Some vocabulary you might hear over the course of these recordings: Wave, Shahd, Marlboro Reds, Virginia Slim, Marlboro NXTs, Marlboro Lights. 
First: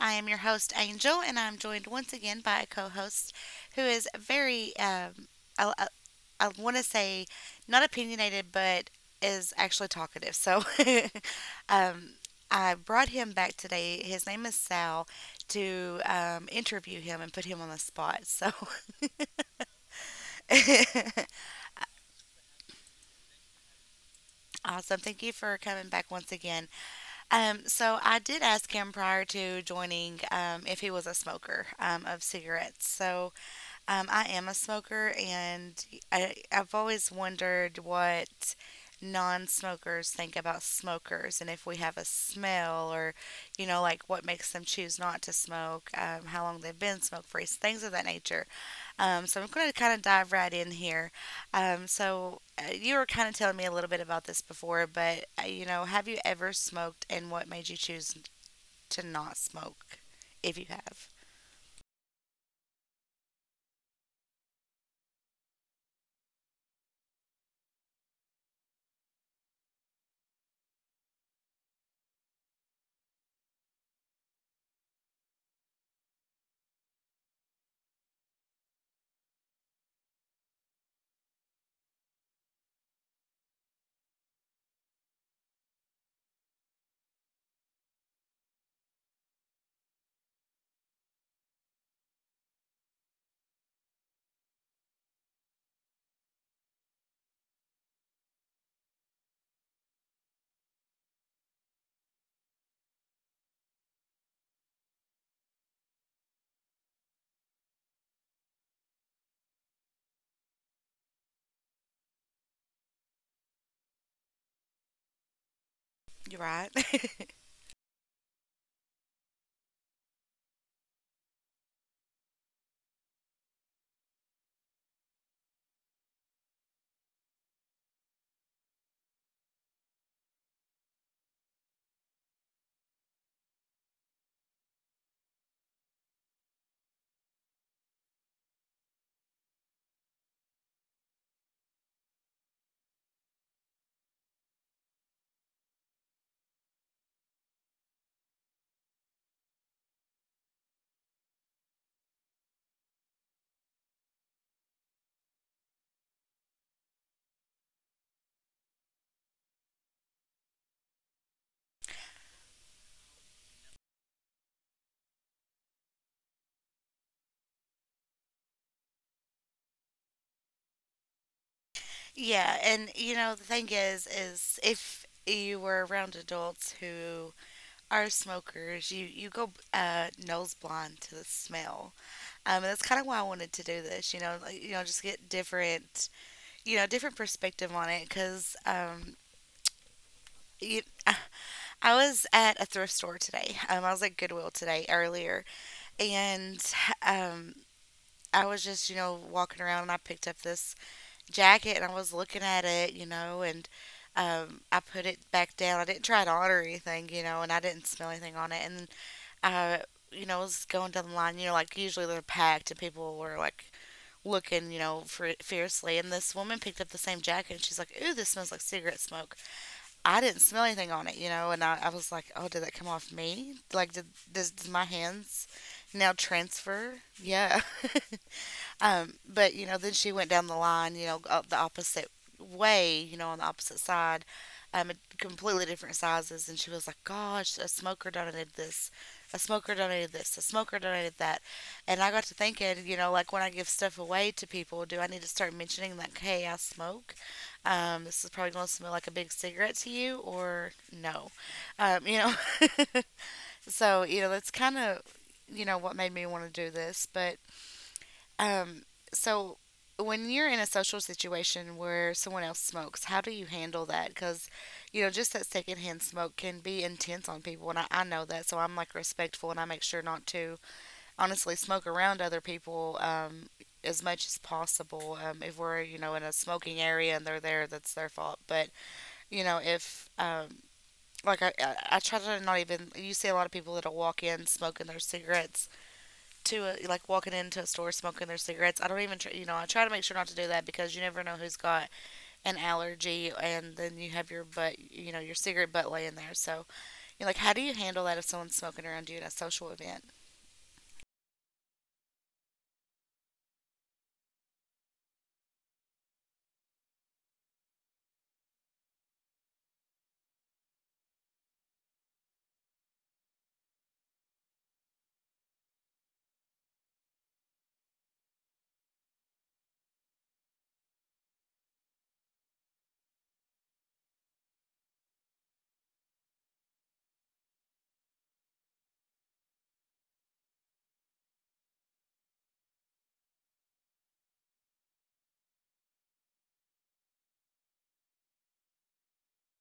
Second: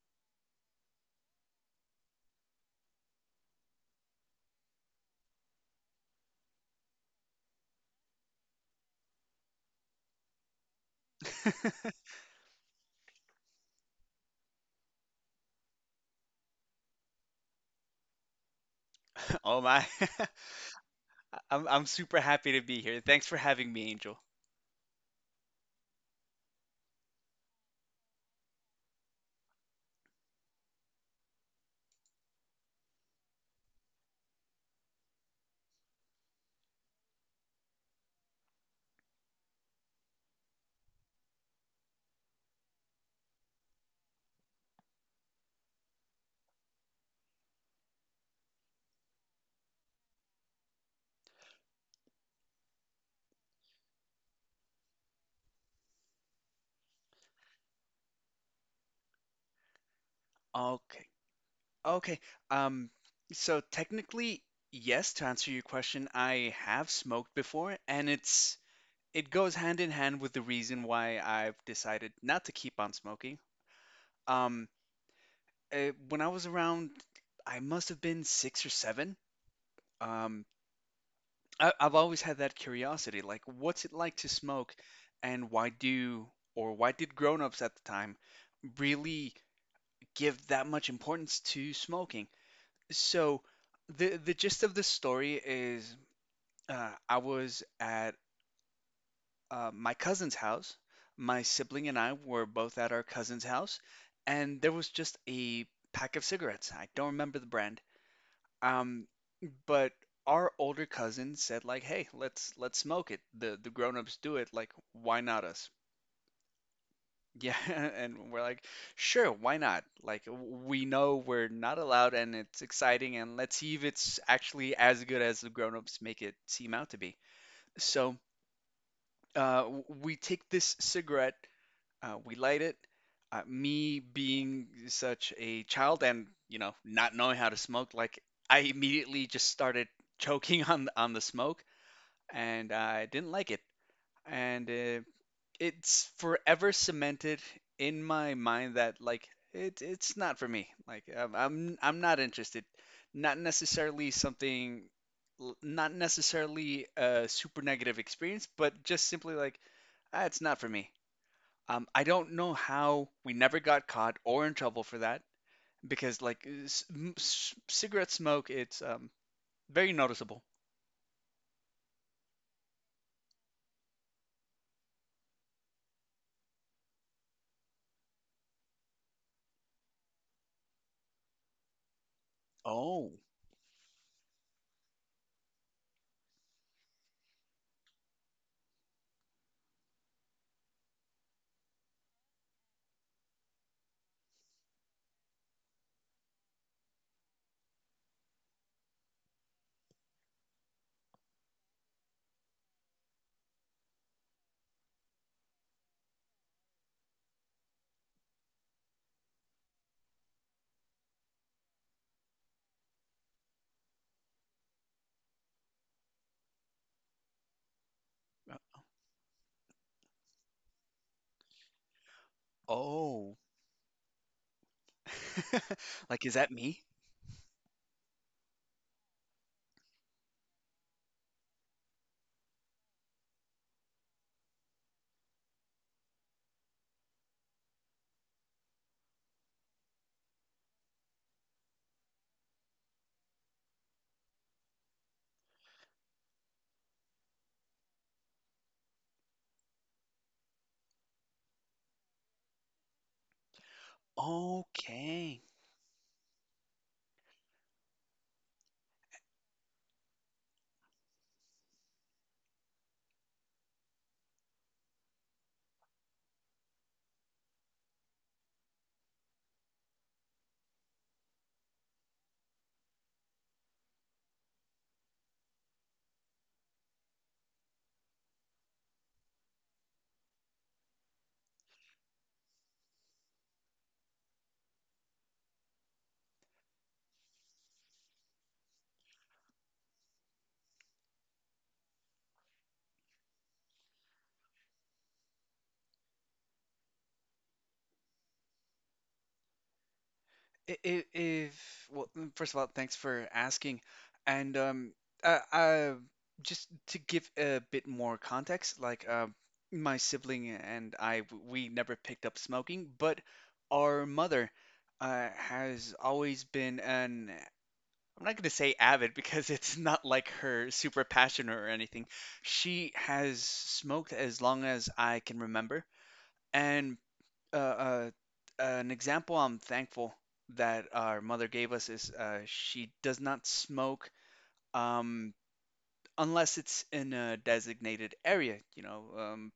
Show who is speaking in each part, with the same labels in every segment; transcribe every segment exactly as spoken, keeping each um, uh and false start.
Speaker 1: I am your host, Angel, and I'm joined once again by a co host who is very, um, I, I, I want to say, not opinionated, but is actually talkative. So um, I brought him back today. His name is Sal to um, interview him and put him on the spot. So
Speaker 2: Oh my. I'm I'm super happy to be here. Thanks for having me, Angel.
Speaker 1: Awesome. Thank you for coming back once again. Um, so I did ask him prior to joining, um, if he was a smoker, um, of cigarettes. So um, I am a smoker, and I, I've always wondered what non-smokers think about smokers and if we have a smell, or, you know, like what makes them choose not to smoke, um, how long they've been smoke-free, things of that nature. Um, so I'm going to kind of dive right in here. Um, so uh, you were kind of telling me a little bit about this before, but uh, you know, have you ever smoked, and what made you choose to not smoke, if you
Speaker 2: Okay.
Speaker 1: have?
Speaker 2: Okay. Um so technically, yes, to answer your question, I have smoked before and it's it goes hand in hand with the reason why I've decided not to keep on smoking. Um uh, when I was around I must have been six or seven. Um I, I've always had that curiosity, like what's it like to smoke, and why do or why did grown-ups at the time really give that much importance to smoking? So the the gist of this story is uh, I was at uh, my cousin's house. My sibling and I were both at our cousin's house, and there was just a pack of cigarettes. I don't remember the brand. Um, but our older cousin said like, "Hey, let's let's smoke it. The the grown-ups do it. Like, why not us?"
Speaker 1: You're right.
Speaker 2: Yeah, and we're like, "Sure, why not? Like, we know we're not allowed, and it's exciting, and let's see if it's actually as good as the grown-ups make it seem out to be." So, uh, w- we take this cigarette. Uh, we light it. Uh, me being such a child and you know not knowing how to smoke, like I immediately just started choking on on the smoke, and I didn't like it. And uh, It's forever cemented in my mind that like it it's not for me. Like I'm I'm, I'm not interested. Not necessarily something, not necessarily a super negative experience, but just simply like, ah, it's not for me. Um, I don't know how we never got caught or in trouble for that because like s- m- s- cigarette smoke, it's um, very noticeable.
Speaker 1: Yeah, and you know, the thing is, is if you were around adults who are smokers, you you go uh, nose blind to the smell. Um, and that's kind of
Speaker 2: Oh,
Speaker 1: why I wanted to do this. You know, like, you know, just get different, you know, different perspective on it, because um, You, I was at a thrift store today. Um, I was at Goodwill today earlier, and um, I was just, you know, walking around, and I picked up this jacket and I was looking at it, you know, and um, I put it back down. I didn't try it on or anything, you know, and I didn't smell anything on it. And uh, you know, I was going down the line. You know, like, usually they're packed and people were like looking, you know, for fiercely. And this woman picked up the same jacket and she's like, "Ooh, this smells like
Speaker 2: uh,
Speaker 1: cigarette smoke." I didn't smell anything on it, you know, and I, I was like, oh, did that come off
Speaker 2: oh,
Speaker 1: me? Like, did, does, does my hands now
Speaker 2: like, is that me?
Speaker 1: transfer? Yeah. Um, but you know, then she went down the line, you know, up the opposite way, you know, on the opposite side, um, completely different sizes, and she was like, "Gosh, a smoker donated this, a smoker donated this, a smoker donated that," and I got to thinking, you know, like, when I give stuff away to people, do I need to start mentioning like, "Hey, I smoke. Um, this is probably going to smell like a big cigarette to you," or no, um, you know. So you know, that's kind of,
Speaker 2: Okay.
Speaker 1: you know, what made me want to do this, but um, so when you're in a social situation where someone else smokes, how do you handle that? Because, you know, just that secondhand smoke can be intense on people, and I, I know that, so I'm like respectful and I make sure not to honestly smoke around other people, um, as much as possible. Um, if we're, you know, in a smoking area and they're there, that's their fault. But, you know, if, um, like, I, I, I try to not even. You see a lot of people that'll walk in smoking their cigarettes, to a, like walking into a store smoking their cigarettes. I don't even try, you know, I try to make sure not to do that, because you never know who's got an allergy, and then you have your butt, you know, your cigarette butt laying there. So you're like, how do you handle that if someone's smoking around you at a social event?
Speaker 2: I- i- If, well, mm, first of all, thanks for asking. And um, uh, uh, just to give a bit more context, like uh, my sibling and I, w- we never picked up smoking, but our mother uh, has always been an, I'm not going to say avid because it's not like her super passion or anything. She has smoked as long as I can remember. And uh, uh, an example I'm thankful that our mother gave us is uh, she does not smoke um, unless it's in a designated area, you know, um,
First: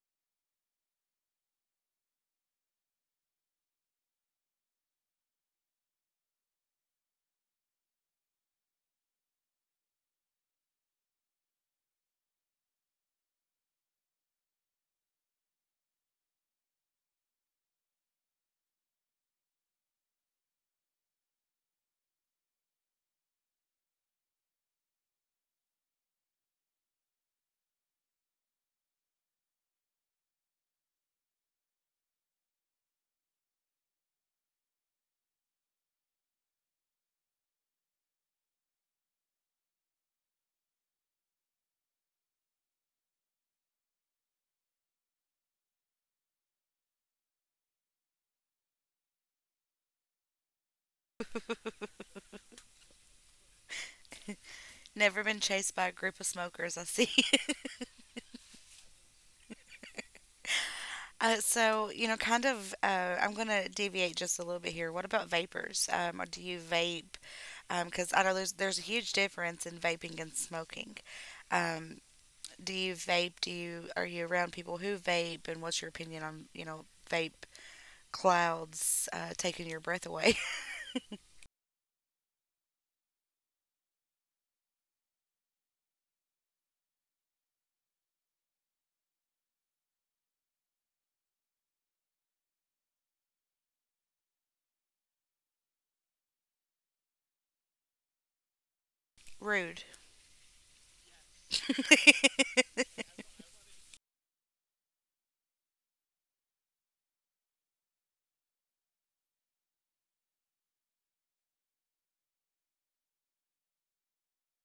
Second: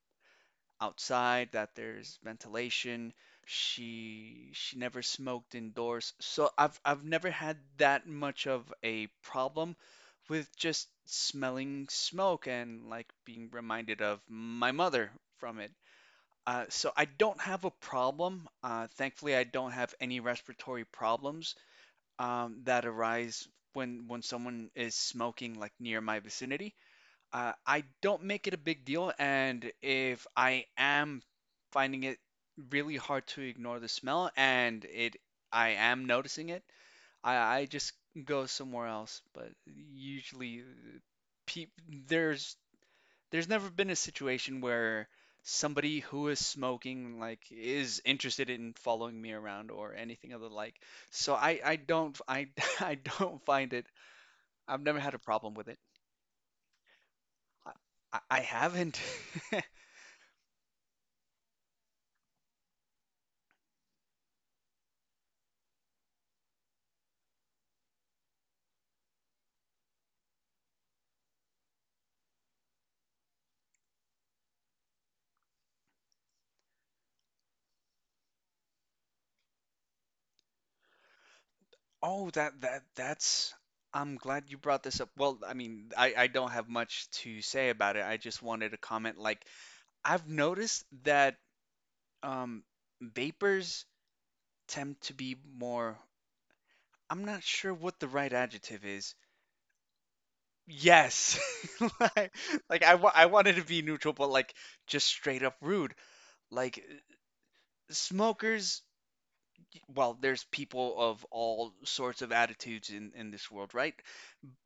Speaker 2: outside that there's ventilation. She she never smoked indoors, so I've I've never had that much of a problem with just smelling smoke and like being reminded of my mother from it. Uh, so I don't have a problem. Uh, thankfully, I don't have any respiratory problems um, that arise when when someone is smoking like near my vicinity. Uh, I don't make it a big deal, and if I am finding it really hard to ignore the smell, and it I am noticing it, I, I just go somewhere else. But usually, pe- there's there's never been a situation where somebody who is smoking like is interested in following me around or anything of the like. So I I don't I I don't find it. I've never had a
Speaker 1: Never been
Speaker 2: problem with
Speaker 1: chased
Speaker 2: it.
Speaker 1: by a group of smokers. I see.
Speaker 2: I, I I haven't.
Speaker 1: Uh, so you know, kind of. Uh, I'm gonna deviate just a little bit here. What about vapors? Um, or do you vape? Because I know there's there's a huge difference in vaping and smoking. Um, do you vape? Do you, are you around people who vape? And what's your opinion on, you know, vape clouds, uh, taking your breath away?
Speaker 2: Oh, that that that's I'm glad you brought this up. Well, I mean, I I don't have much to say about it. I just wanted to comment like I've noticed that um vapors tend to be more I'm not sure what the right adjective is.
Speaker 1: Rude.
Speaker 2: Yes. Like, like I, wa- I wanted to be neutral, but like just straight up rude. Like smokers, well, there's people of all sorts of attitudes in, in this world, right?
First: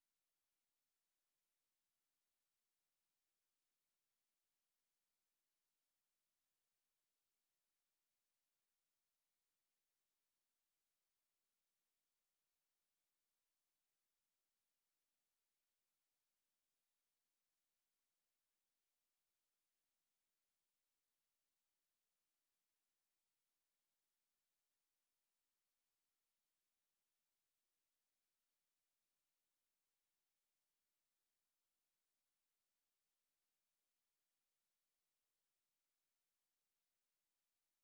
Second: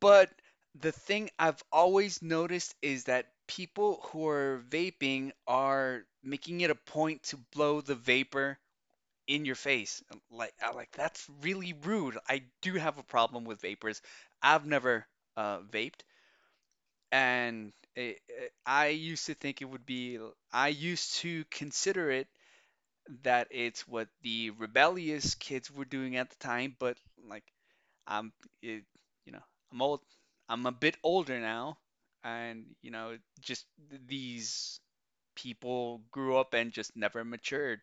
Speaker 2: But the thing I've always noticed is that people who are vaping are making it a point to blow the vapor in your face. Like, I like that's really rude. I do have a problem with vapors. I've never uh, vaped, and it, it- I used to think it would be, I used to consider it that it's what the rebellious kids were doing at the time, but like I'm, it, you know, I'm old, I'm a bit older now, and you know, just th- these people grew up and just never matured.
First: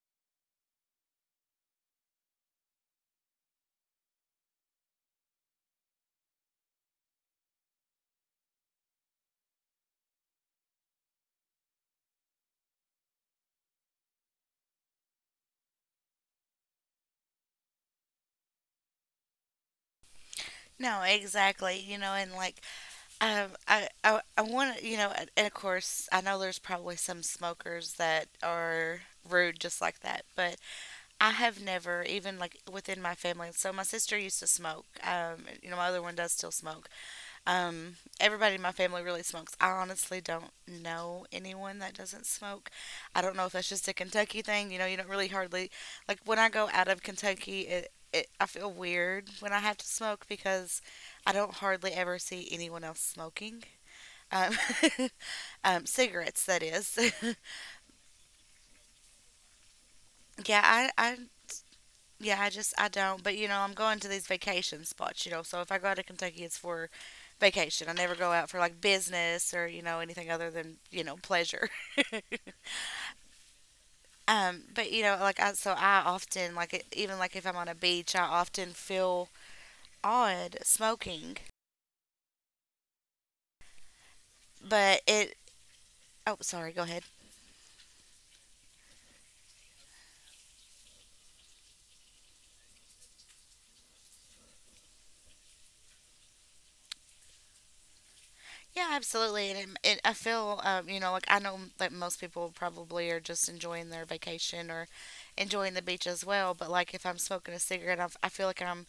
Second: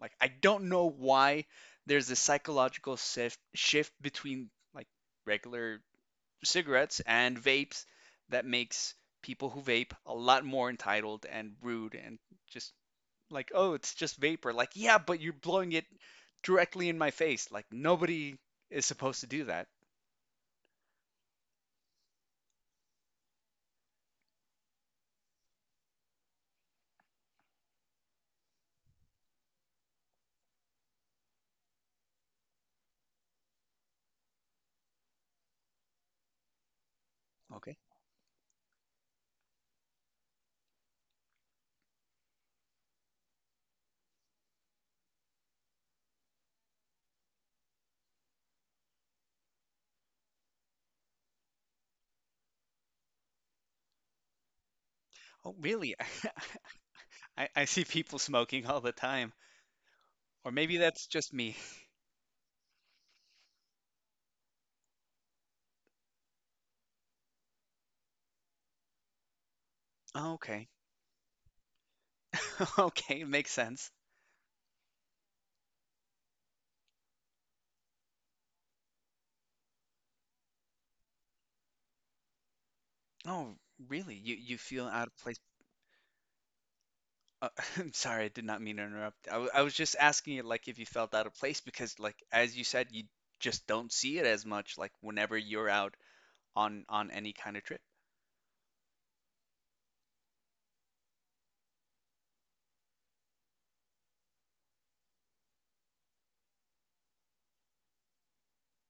Speaker 2: Like I don't know why there's a psychological shift shift between like regular cigarettes and vapes that makes people who vape a lot more entitled and rude and just like, oh, it's just vapor. Like, yeah, but you're blowing it directly in my face. Like, nobody is supposed to do that.
Speaker 1: No, exactly. You know, and like, um, I I I want to, you know, and, and of course, I know there's probably some smokers that are rude just like that, but I have never, even like within my family. So my sister used to smoke. Um, you know, my other one does still smoke.
Speaker 2: Okay.
Speaker 1: Um, Everybody in my family really smokes. I honestly don't know anyone that doesn't smoke. I don't know if that's just a Kentucky thing. You know, you don't really, hardly, like, when I go out of Kentucky. It, it I feel weird when I have to smoke because I don't hardly ever see anyone else smoking. Um,
Speaker 2: Oh,
Speaker 1: um,
Speaker 2: really?
Speaker 1: cigarettes, that is.
Speaker 2: I, I see people smoking all the time. Or
Speaker 1: yeah,
Speaker 2: maybe that's
Speaker 1: I, I
Speaker 2: just me.
Speaker 1: Yeah, I just, I don't. But you know, I'm going to these vacation spots. You know, so if I go out to Kentucky, it's for vacation. I never go out for like business or, you know, anything
Speaker 2: Oh,
Speaker 1: other
Speaker 2: okay.
Speaker 1: than, you know, pleasure.
Speaker 2: Okay, it makes sense.
Speaker 1: Um, but you know, like, I, so I often like it, even like if I'm on a beach, I often feel odd smoking.
Speaker 2: Oh, really? You you feel
Speaker 1: But
Speaker 2: out of
Speaker 1: it
Speaker 2: place.
Speaker 1: Oh, sorry, go ahead.
Speaker 2: Uh, I'm sorry, I did not mean to interrupt. I, w- I was just asking you, like, if you felt out of place because, like, as you said, you just don't see it as much, like, whenever you're out on on any kind of trip.
Speaker 1: Yeah, absolutely, and, it, it, I feel, um, you know, like, I know that most people probably are just enjoying their vacation or enjoying the beach as well. But like if I'm smoking a cigarette, i I feel like I'm,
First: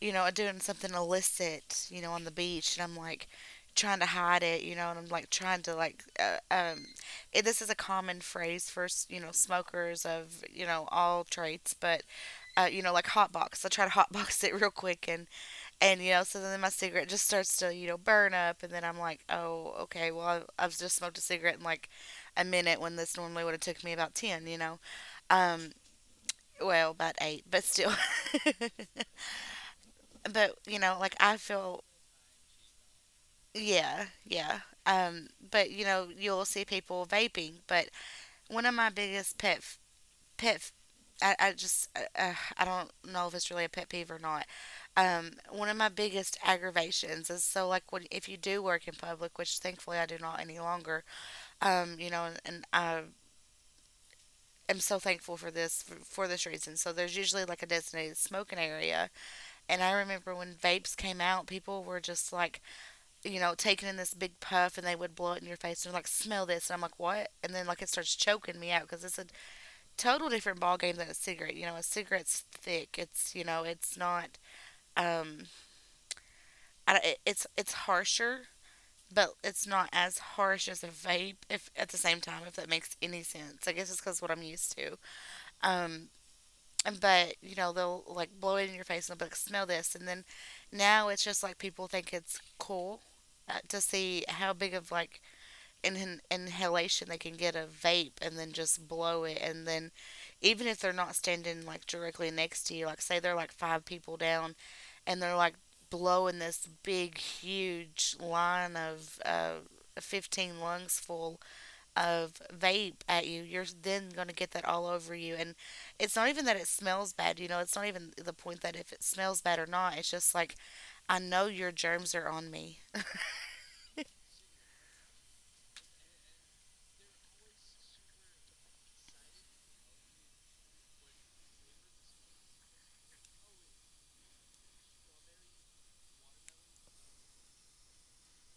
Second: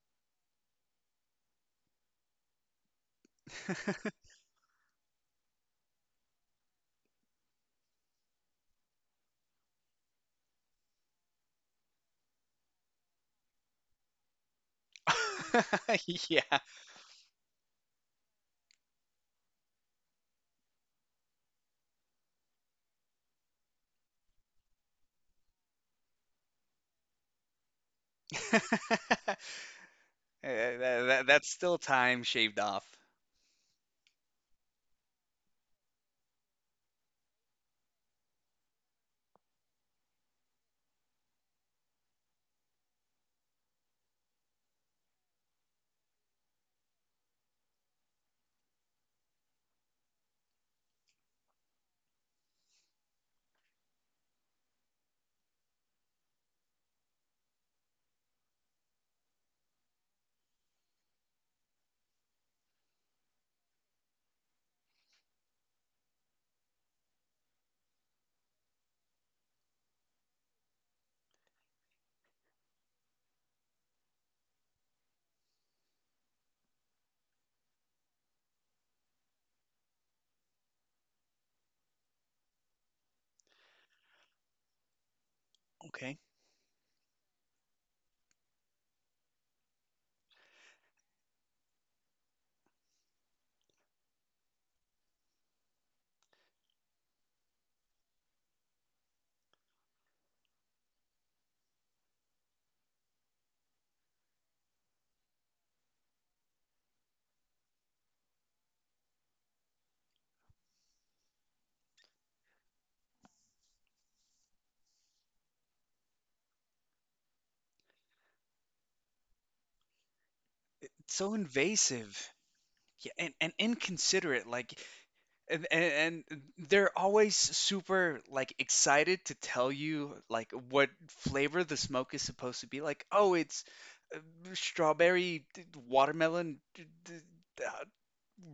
Speaker 1: you know, doing something illicit, you know, on the beach, and I'm like trying to hide it, you know, and I'm like trying to like, uh, um, it, this is a common phrase for, you know, smokers of, you know, all traits, but uh, you know, like, hotbox. I try to hotbox it real quick, and and you know, so
Speaker 2: Yeah.
Speaker 1: then my cigarette just starts to, you know, burn up, and then I'm like, oh, okay, well, I've, I've just smoked a cigarette in like a minute when this normally would have took me about ten, you know, um, well, about eight, but still. but
Speaker 2: Eh,
Speaker 1: you know
Speaker 2: that-
Speaker 1: like
Speaker 2: that-
Speaker 1: I
Speaker 2: that's still
Speaker 1: feel
Speaker 2: time shaved off.
Speaker 1: Yeah, yeah. Um, but you know, you'll see people vaping. But one of my biggest pet f- pet, f- I, I just uh, uh, I don't know if it's really a pet peeve or not. Um, one of my biggest aggravations is, so like, when, if you do work in public, which thankfully I do not any longer. Um, you know, and, and I am so thankful for this, for, for this reason. So there's usually like a designated smoking area, and I remember when vapes came out, people were just like, you know, taking in this big puff and they would blow it in your face and like, smell this, and I'm like, what? And then like, it starts choking me out because it's a total different ball game than a cigarette. You know, a cigarette's thick, it's, you know, it's not, um I, it- it's it's harsher, but it's not as harsh as a vape, if, at the same time, if that makes any sense. I guess it's because what I'm used to. um
Speaker 2: Okay.
Speaker 1: but you know, they'll like blow it in your face and they'll be like, smell this, and then now it's just like people think it's cool, uh, to see how big of, like, in an inhalation, they can get a vape and then just blow it. And then, even if they're not standing like directly next to you, like, say they're like five people down and they're like blowing this big, huge line of uh, fifteen lungs full of vape at you, you're then going to get that all over you. And it's not even that it smells bad, you know, it's not even the point that if it smells bad or not. It's just like,
Speaker 2: It's
Speaker 1: I
Speaker 2: so
Speaker 1: know your germs
Speaker 2: invasive.
Speaker 1: are on me.
Speaker 2: Yeah, and, and inconsiderate. Like, and, and and they're always super like excited to tell you like what flavor the smoke is supposed to be like oh it's uh, strawberry d- watermelon d- d- uh,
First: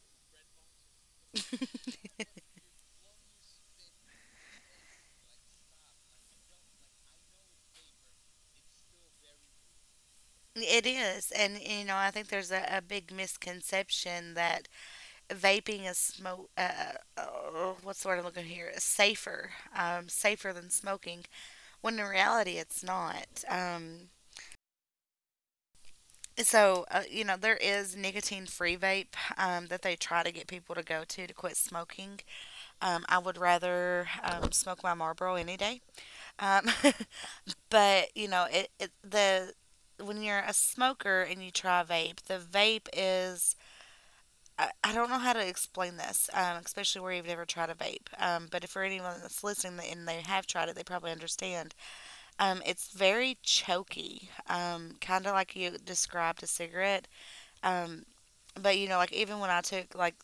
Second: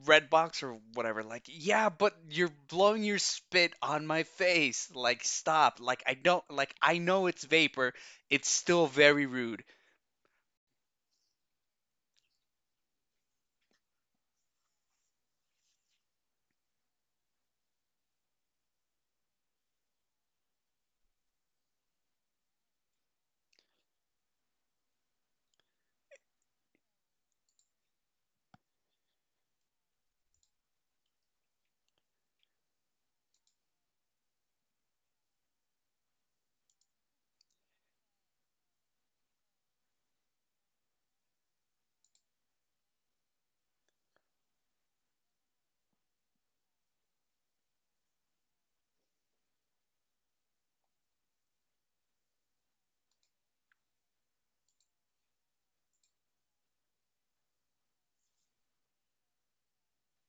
Speaker 2: red box or whatever like yeah but you're blowing your spit on my face like stop like I don't like I know it's vapor it's still very rude.
Speaker 1: It is, and you know, I think there's a, a big misconception that vaping is smoke. Uh, uh, what's the word I'm looking here? Safer, um, safer than smoking. When in reality, it's not. Um, so uh, you know, there is nicotine-free vape, um, that they try to get people to go to to quit smoking. Um, I would rather, um, smoke my Marlboro any day. Um, but you know, it, it the, when you're a smoker and you try vape, the vape is, I, I don't know how to explain this, um, especially where you've never tried a vape. Um, but if, for anyone that's listening and they have tried it, they probably understand. Um, it's very choky, um, kind of like you described a cigarette. Um, but you know, like, even when I took like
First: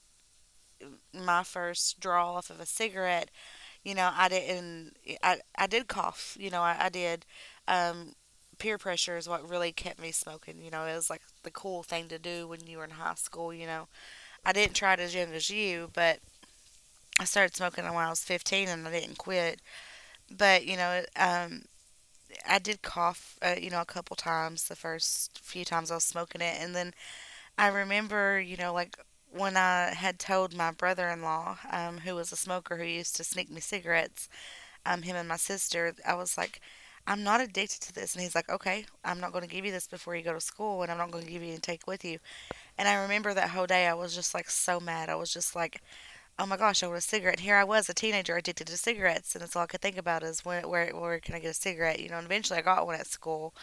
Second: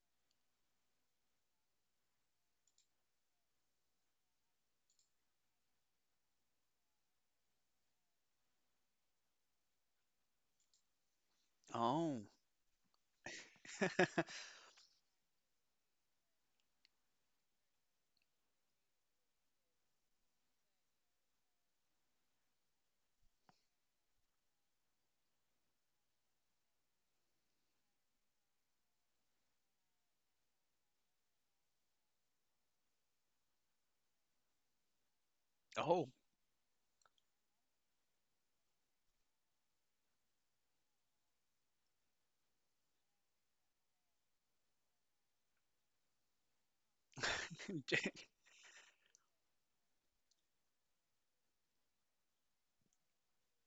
Speaker 1: my first draw off of a cigarette, you know, I didn't. I I did cough. You know, I, I did. Um, Peer pressure is what really kept me smoking. You know, it was like the cool thing to
Speaker 2: Oh.
Speaker 1: do when you were in high school. You know, I didn't try it as young as you, but I started smoking when I was fifteen and I didn't quit. But, you know, um, I did cough, uh, you know, a couple times the first few times I was smoking it. And then I remember, you know, like when I had told my brother in law, um, who was a smoker who used to sneak me cigarettes, um, him and my sister,
Speaker 2: Oh.
Speaker 1: I was like, I'm not addicted to this. And he's like, okay, I'm not going to give you this before you go to school and I'm not going to give you and take with you. And I remember that whole day I was just like so mad. I was just like, oh my gosh, I want a cigarette. And here I was, a teenager addicted to cigarettes, and that's all I could think about is when, where, where can I get a cigarette? You know, and eventually I got one at school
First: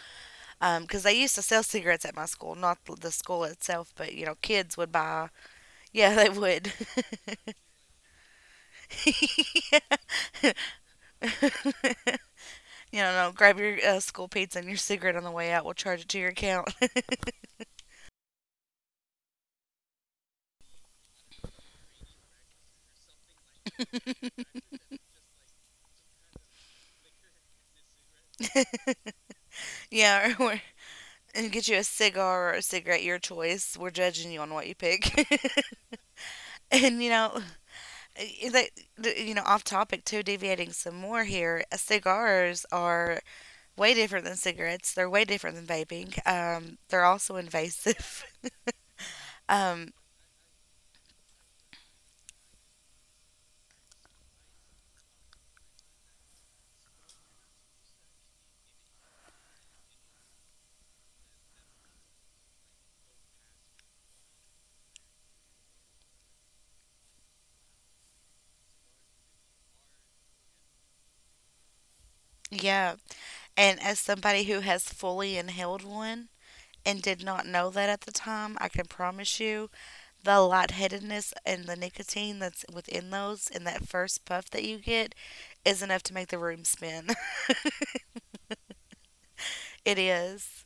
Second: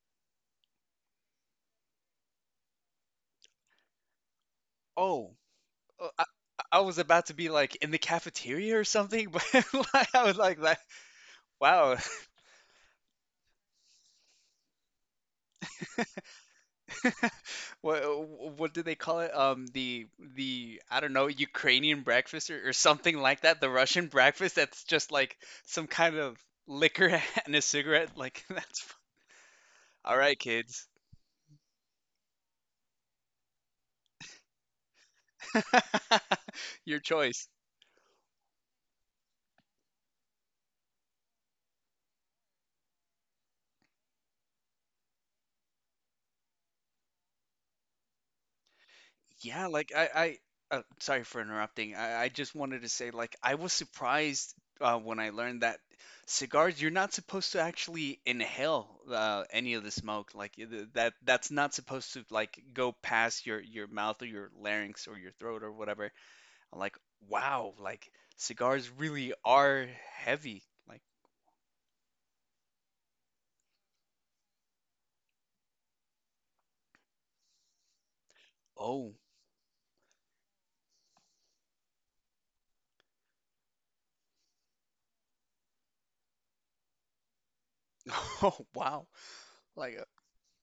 Speaker 1: um, because they used to sell cigarettes at my school, not the school itself, but you know, kids would buy.
Speaker 2: Oh. Oh,
Speaker 1: Yeah,
Speaker 2: I,
Speaker 1: they would.
Speaker 2: I was about to be like in the cafeteria or something, but like, I was
Speaker 1: Yeah.
Speaker 2: like, like wow.
Speaker 1: You know, no, grab your uh, school pizza and your cigarette on the way out. We'll charge it to your account.
Speaker 2: what what do they call it? Um, the the I don't know Ukrainian breakfast or, or something like that. The Russian breakfast that's just like some kind of liquor and a cigarette. Like that's all
Speaker 1: Yeah,
Speaker 2: right,
Speaker 1: or, or
Speaker 2: kids.
Speaker 1: and get you a cigar or a cigarette, your choice. We're judging you on what you pick.
Speaker 2: Your
Speaker 1: And you know,
Speaker 2: choice.
Speaker 1: i- that th- you know off topic, too, deviating some more here, uh, cigars are way different than cigarettes. They're way different than vaping. Um, they're also invasive.
Speaker 2: Yeah, like
Speaker 1: um,
Speaker 2: I, I uh, sorry for interrupting. I, I just wanted to say, like, I was surprised uh, when I learned that cigars, you're not supposed to actually inhale uh, any of the smoke. Like y- th- that, that's not supposed to like go past your your mouth or your larynx or your throat or whatever. I'm like, wow, like cigars really are heavy. Like,
Speaker 1: yeah, and as somebody who has fully inhaled one and did not know that at the time, I can
Speaker 2: oh,
Speaker 1: promise you the lightheadedness and the nicotine that's within those, in that first puff that you get, is enough to make the room spin.
Speaker 2: oh, wow.
Speaker 1: It
Speaker 2: Like, uh,
Speaker 1: is.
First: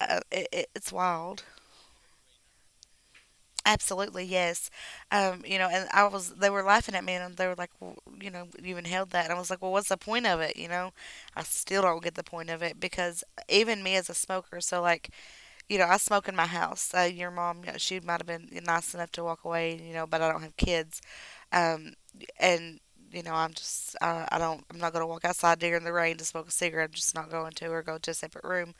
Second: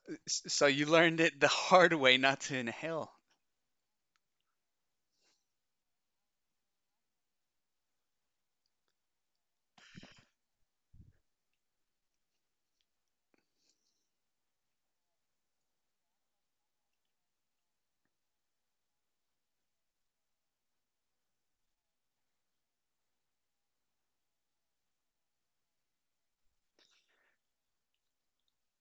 Speaker 1: uh,
Speaker 2: s-
Speaker 1: it,
Speaker 2: so
Speaker 1: it,
Speaker 2: you
Speaker 1: it's
Speaker 2: learned it
Speaker 1: wild.
Speaker 2: the hard way not to inhale.
Speaker 1: Absolutely, yes. Um, you know, and I was, they were laughing at me and they were like, well, you know, you inhaled that. And I was like, well, what's the point of it? You know, I still don't get the point of it because even me as a smoker, so like, you know, I smoke in my house. Uh, your mom, you know, she might have been nice enough to walk away, you know, but I don't have kids. Um, and, you know, I'm just, I, I don't, I'm not going to walk outside during the rain to smoke a cigarette. I'm just not going to or go to a separate room.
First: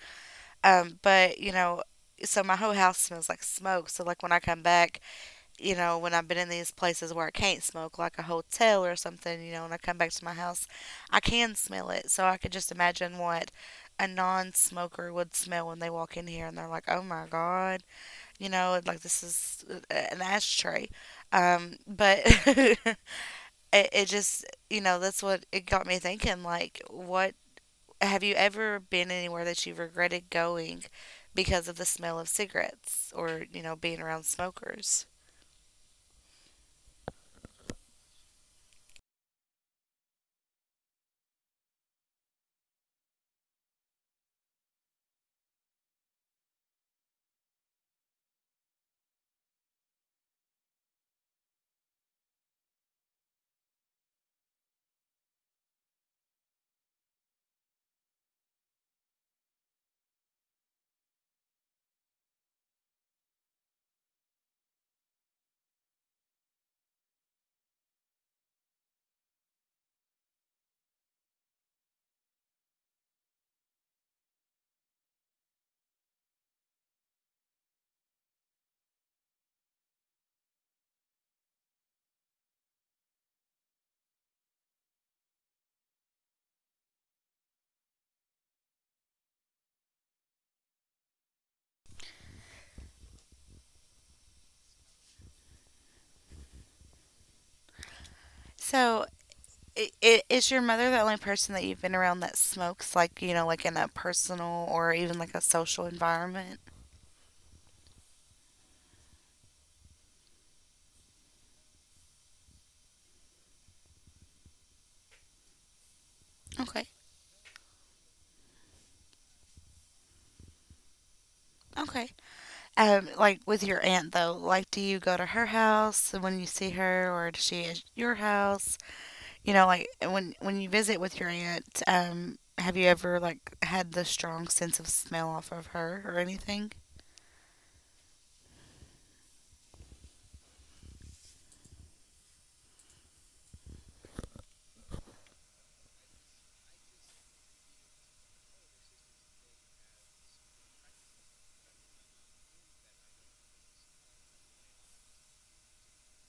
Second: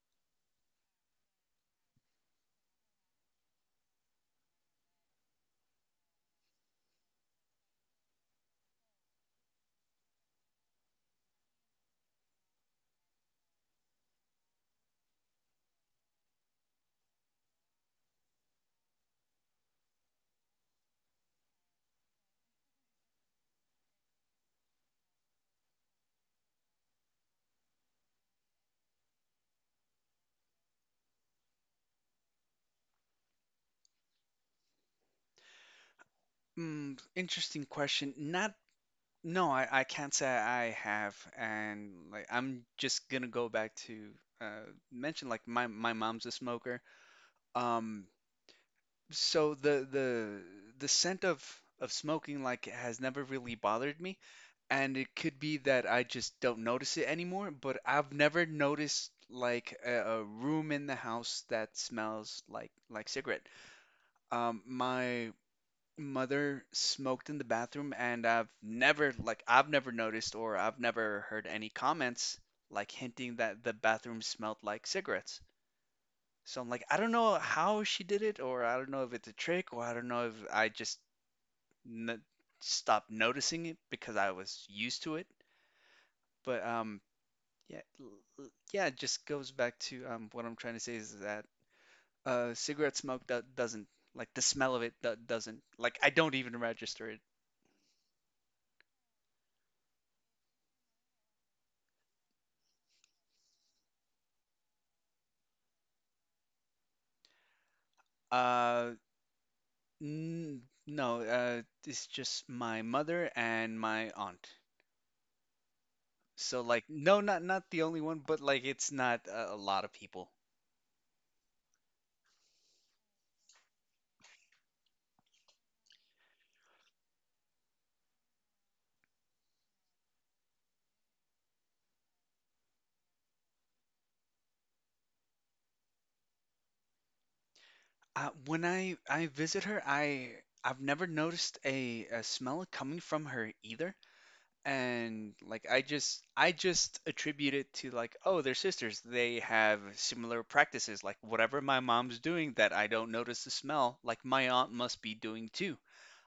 Speaker 1: Um, but, you know, so my whole house smells like smoke. So like when I come back, you know, when I've been in these places where I can't smoke, like a hotel or something, you know, when I come back to my house, I can smell it. So I could just imagine what a non smoker would smell when they walk in here and they're like, oh my God, you know, like this is uh, an ashtray. Um, but it, it just, you know, that's what it got me thinking. Like, what — have you ever been anywhere that you've regretted going because of the smell of cigarettes or, you know, being around smokers?
Speaker 2: Mm, interesting question. Not no, I, I can't say I have, and like I'm just gonna go back to uh, mention like my my mom's a smoker. Um, so the the the scent of of smoking like has never really bothered me, and it could be that I just don't notice it anymore. But I've never noticed like a, a room in the house that smells like like cigarette. Um, my mother smoked in the bathroom and I've never like I've never noticed or I've never heard any comments like hinting that the bathroom smelled like cigarettes. So I'm like, I don't know how she did it or I don't know if it's a trick or I don't know if I just n- stopped noticing it because I was used to it. But um yeah l- l- yeah, it just goes back to um what I'm trying to say is that uh cigarette smoke do- doesn't like the smell of it do- doesn't like I don't even register it.
Speaker 1: So I- i- is your mother the only person that you've been around that smokes, like, you know, like in a personal or even like a social environment?
Speaker 2: Uh, N No, uh, it's just my mother and my aunt. So like,
Speaker 1: Okay.
Speaker 2: no, not not the only one, but like, it's not a, a lot of people.
Speaker 1: Okay. Um, like with your aunt though, like do you go to her house when you see her or does she at your house? You know, like when when you visit with your aunt, um, have you ever like had the strong sense of smell off of her or anything?
Speaker 2: Uh, when I I visit her, I I've never noticed a, a smell coming from her either. And like, I just I just attribute it to like, oh, they're sisters. They have similar practices. Like whatever my mom's doing that I don't notice the smell, like my aunt must be doing too.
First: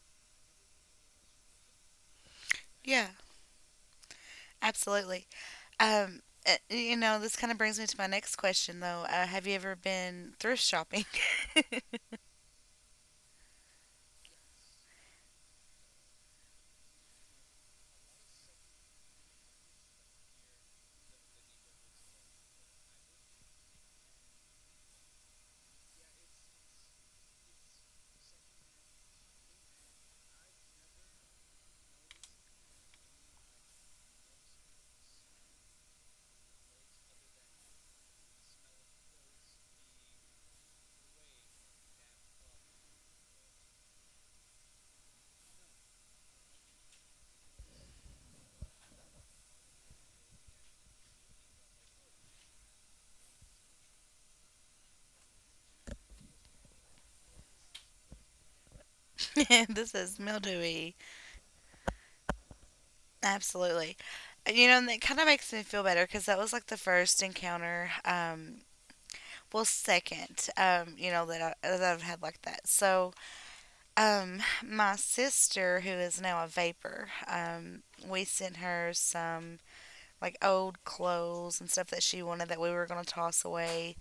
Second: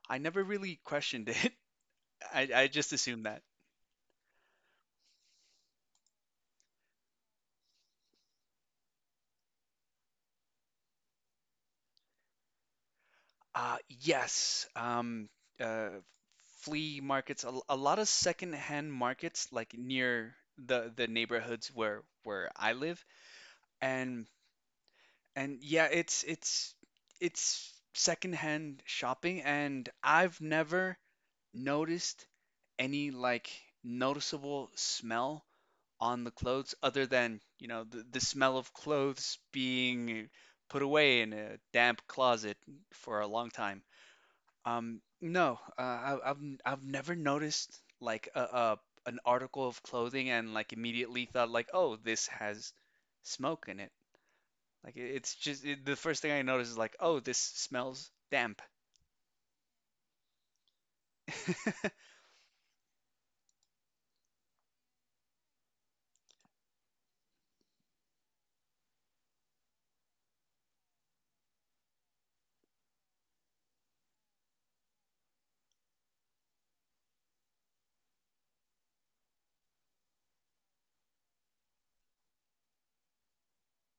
Speaker 2: I never really questioned it. I, I just
Speaker 1: Yeah,
Speaker 2: assumed.
Speaker 1: absolutely. Um, uh, you know, this kind of brings me to my next question though. Uh, have you ever been thrift shopping?
Speaker 2: Uh, yes. Um, uh, Flea markets, a, a lot of secondhand markets, like near the the neighborhoods where where I live, and and yeah, it's it's it's secondhand shopping, and I've never noticed any like noticeable smell on the clothes other than, you know, the, the smell of clothes being put away in a damp closet for a long time. Um, no, uh, I, I've i I've never noticed like a, a an article of clothing and like immediately thought like, oh, this has smoke in it. Like it, it's just it, the first thing I notice is like, oh, this smells damp.
Speaker 1: This is mildewy. Absolutely. You know, and that kind of makes me feel better because that was like the first encounter. Um, well, second, um, you know, that, I, that I've had like that. So, um, my sister, who is now a vapor, um, we sent her some like old clothes and stuff that she wanted that we were going to toss away.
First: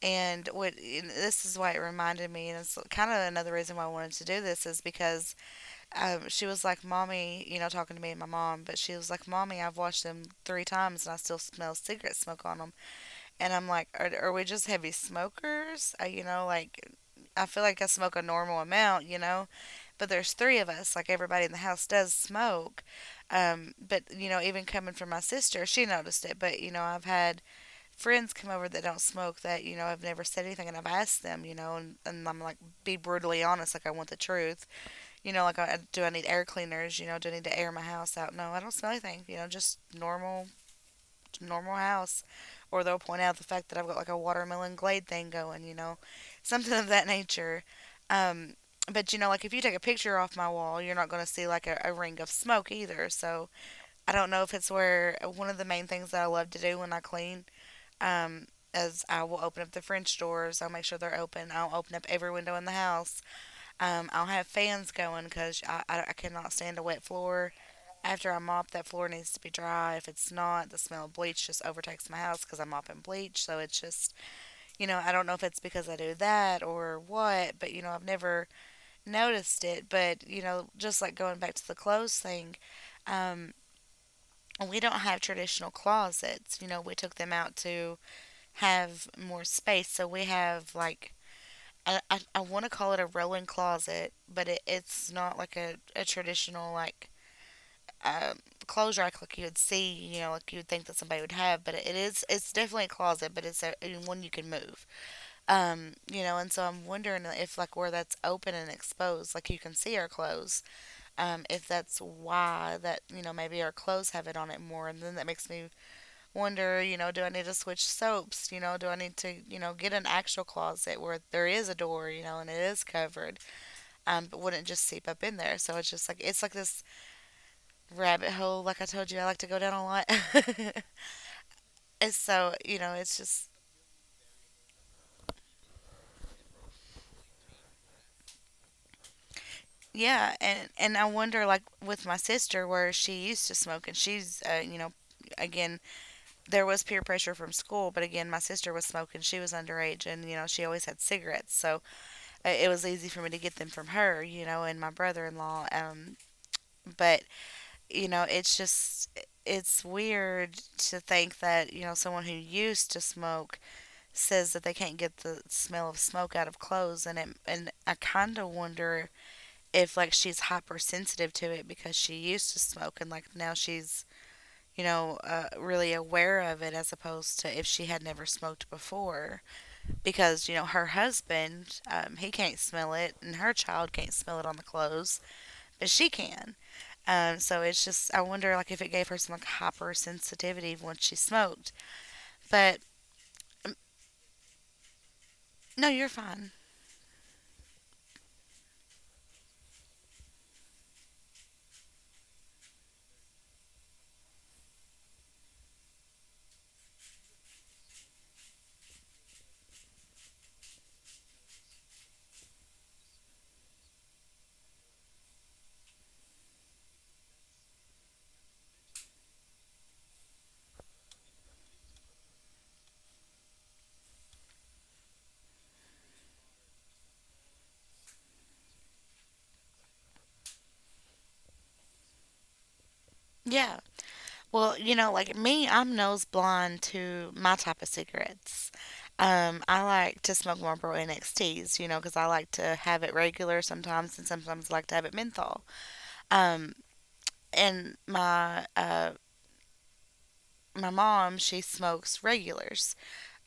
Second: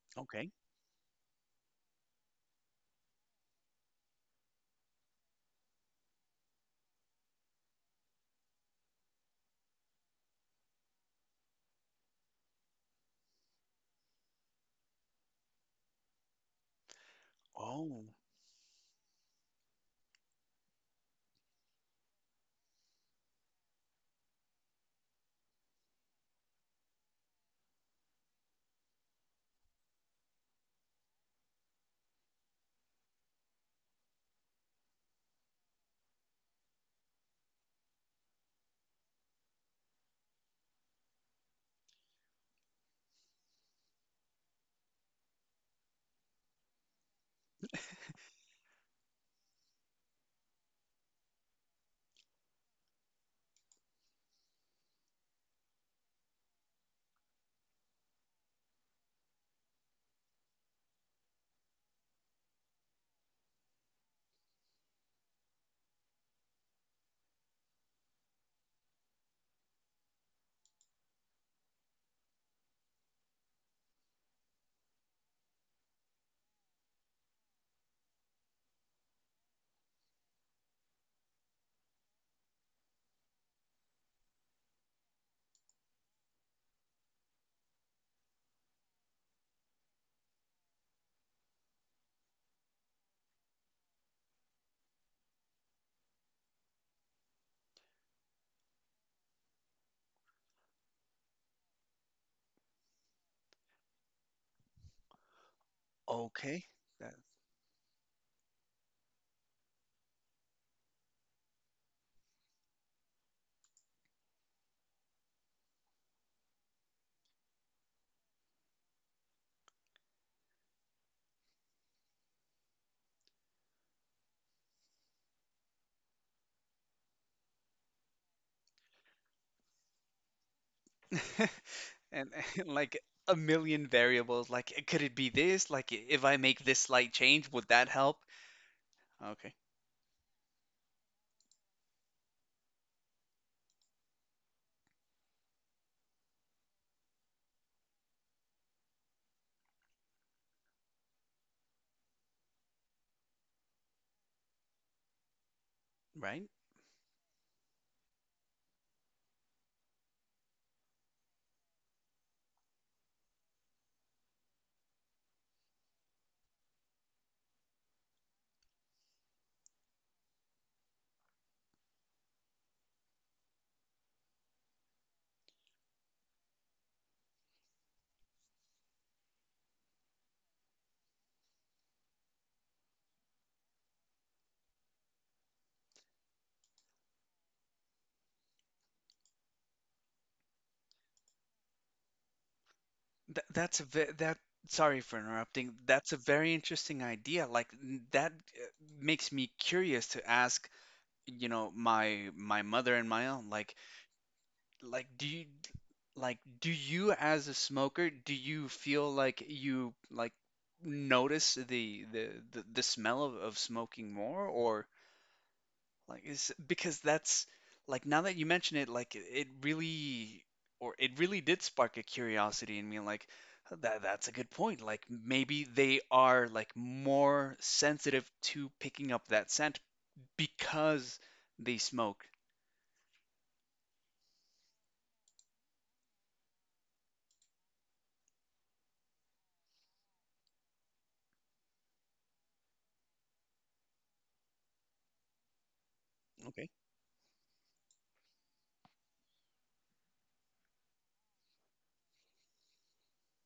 Speaker 1: And
Speaker 2: Okay.
Speaker 1: what — and this is why it reminded me, and it's kind of another reason why I wanted to do this is because um, she was like, Mommy, you know, talking to me and my mom, but she was like, Mommy, I've watched them three times and I still smell cigarette smoke on them. And I'm like, Are, are we just heavy smokers? Uh, you know, like, I feel like I
Speaker 2: Oh,
Speaker 1: smoke a normal amount, you know, but there's three of us, like, everybody in the house does smoke. Um, but, you know, even coming from my sister, she noticed it, but, you know, I've had friends come over that don't smoke that, you know, I have never said anything, and I've asked them, you know, and, and I'm like, be brutally honest, like, I want the truth. You know, like, I, do I need air cleaners? You know, do I need to air my house out? No, I don't smell anything. You know, just normal, normal house. Or they'll point out the fact that I've got like a watermelon glade thing going. You know, something of that nature. Um, but you know, like if you take a picture off my wall, you're not going to see like a, a ring of smoke either. So I don't know if it's where uh, one of the main things that I love to do when I clean. Um, is I will open up the French doors. I'll make sure they're open. I'll open up every window in the house. Um, I'll have fans going because I, I, I cannot stand a wet floor. After I mop, that floor needs to be dry. If it's not, the smell of bleach just overtakes my house because I'm mopping bleach. So it's just, you know, I don't know if it's because I do that or what, but, you know, I've never noticed it. But, you know, just like going back to the clothes thing, um, we don't have traditional closets. You know, we took them out to have more space. So we have like — I, I, I want to call it a rolling closet, but it, it's not like a, a traditional like um, clothes rack like you would see, you know, like you would think that somebody would have. But it is — it's definitely a closet, but it's a, one you can move. Um, you know, and so
Speaker 2: okay.
Speaker 1: I'm wondering if like where that's open and exposed, like you can see our clothes. Um, if that's why that you know maybe our clothes have it on it more, and then that makes me wonder, you know, do I need to switch soaps? You know, do I need to you know get an actual closet where there is a door, you know, and it is covered? Um, but wouldn't just seep up in there. So it's just like it's like this rabbit hole. Like I told you, I like to go down a lot.
Speaker 2: That-
Speaker 1: And
Speaker 2: and,
Speaker 1: so
Speaker 2: and
Speaker 1: you know,
Speaker 2: like
Speaker 1: it's
Speaker 2: a
Speaker 1: just —
Speaker 2: million variables. Like, could it be this? Like, if I make this slight change, would that help? Okay.
Speaker 1: yeah, and and I wonder like with my sister where she used to smoke, and she's uh, you know, again, there was peer pressure from school, but again, my sister was smoking. She was underage, and you know, she always had cigarettes, so uh, it was easy for me to get them from her, you know, and my brother in law. Um,
Speaker 2: Right?
Speaker 1: but you know, it's just it's weird to think that, you know, someone who used to smoke says that they can't get the smell of smoke out of clothes, and it, and I kind of wonder if like she's hypersensitive to it because she used to smoke and like now she's, you know, uh, really aware of it as opposed to if she had never smoked before because, you know, her husband, um, he can't smell it and her child can't smell it on the clothes, but she can. Um, so it's just I wonder like if it gave her some like hypersensitivity once she smoked. But
Speaker 2: Th-
Speaker 1: um,
Speaker 2: that's a ve- that sorry for interrupting.
Speaker 1: no, you're
Speaker 2: That's a
Speaker 1: fine.
Speaker 2: very interesting idea. Like n- that uh, makes me curious to ask, you know, my my mother and my aunt, like like do you like do you as a smoker, do you feel like you like notice the the the, the smell of, of smoking more or like is because that's like now that you mention it, like it it really or it really did spark a curiosity in me. Like that that's a good point. Like maybe they are like more sensitive to picking up that scent because they smoke.
Speaker 1: Yeah. Well, you know, like me, I'm nose blind to my type of cigarettes. Um, I like to smoke Marlboro N X Ts, you know, because I like to have it regular sometimes, and sometimes I like to have it menthol.
Speaker 2: Okay.
Speaker 1: Um, and my uh, my mom, she smokes regulars,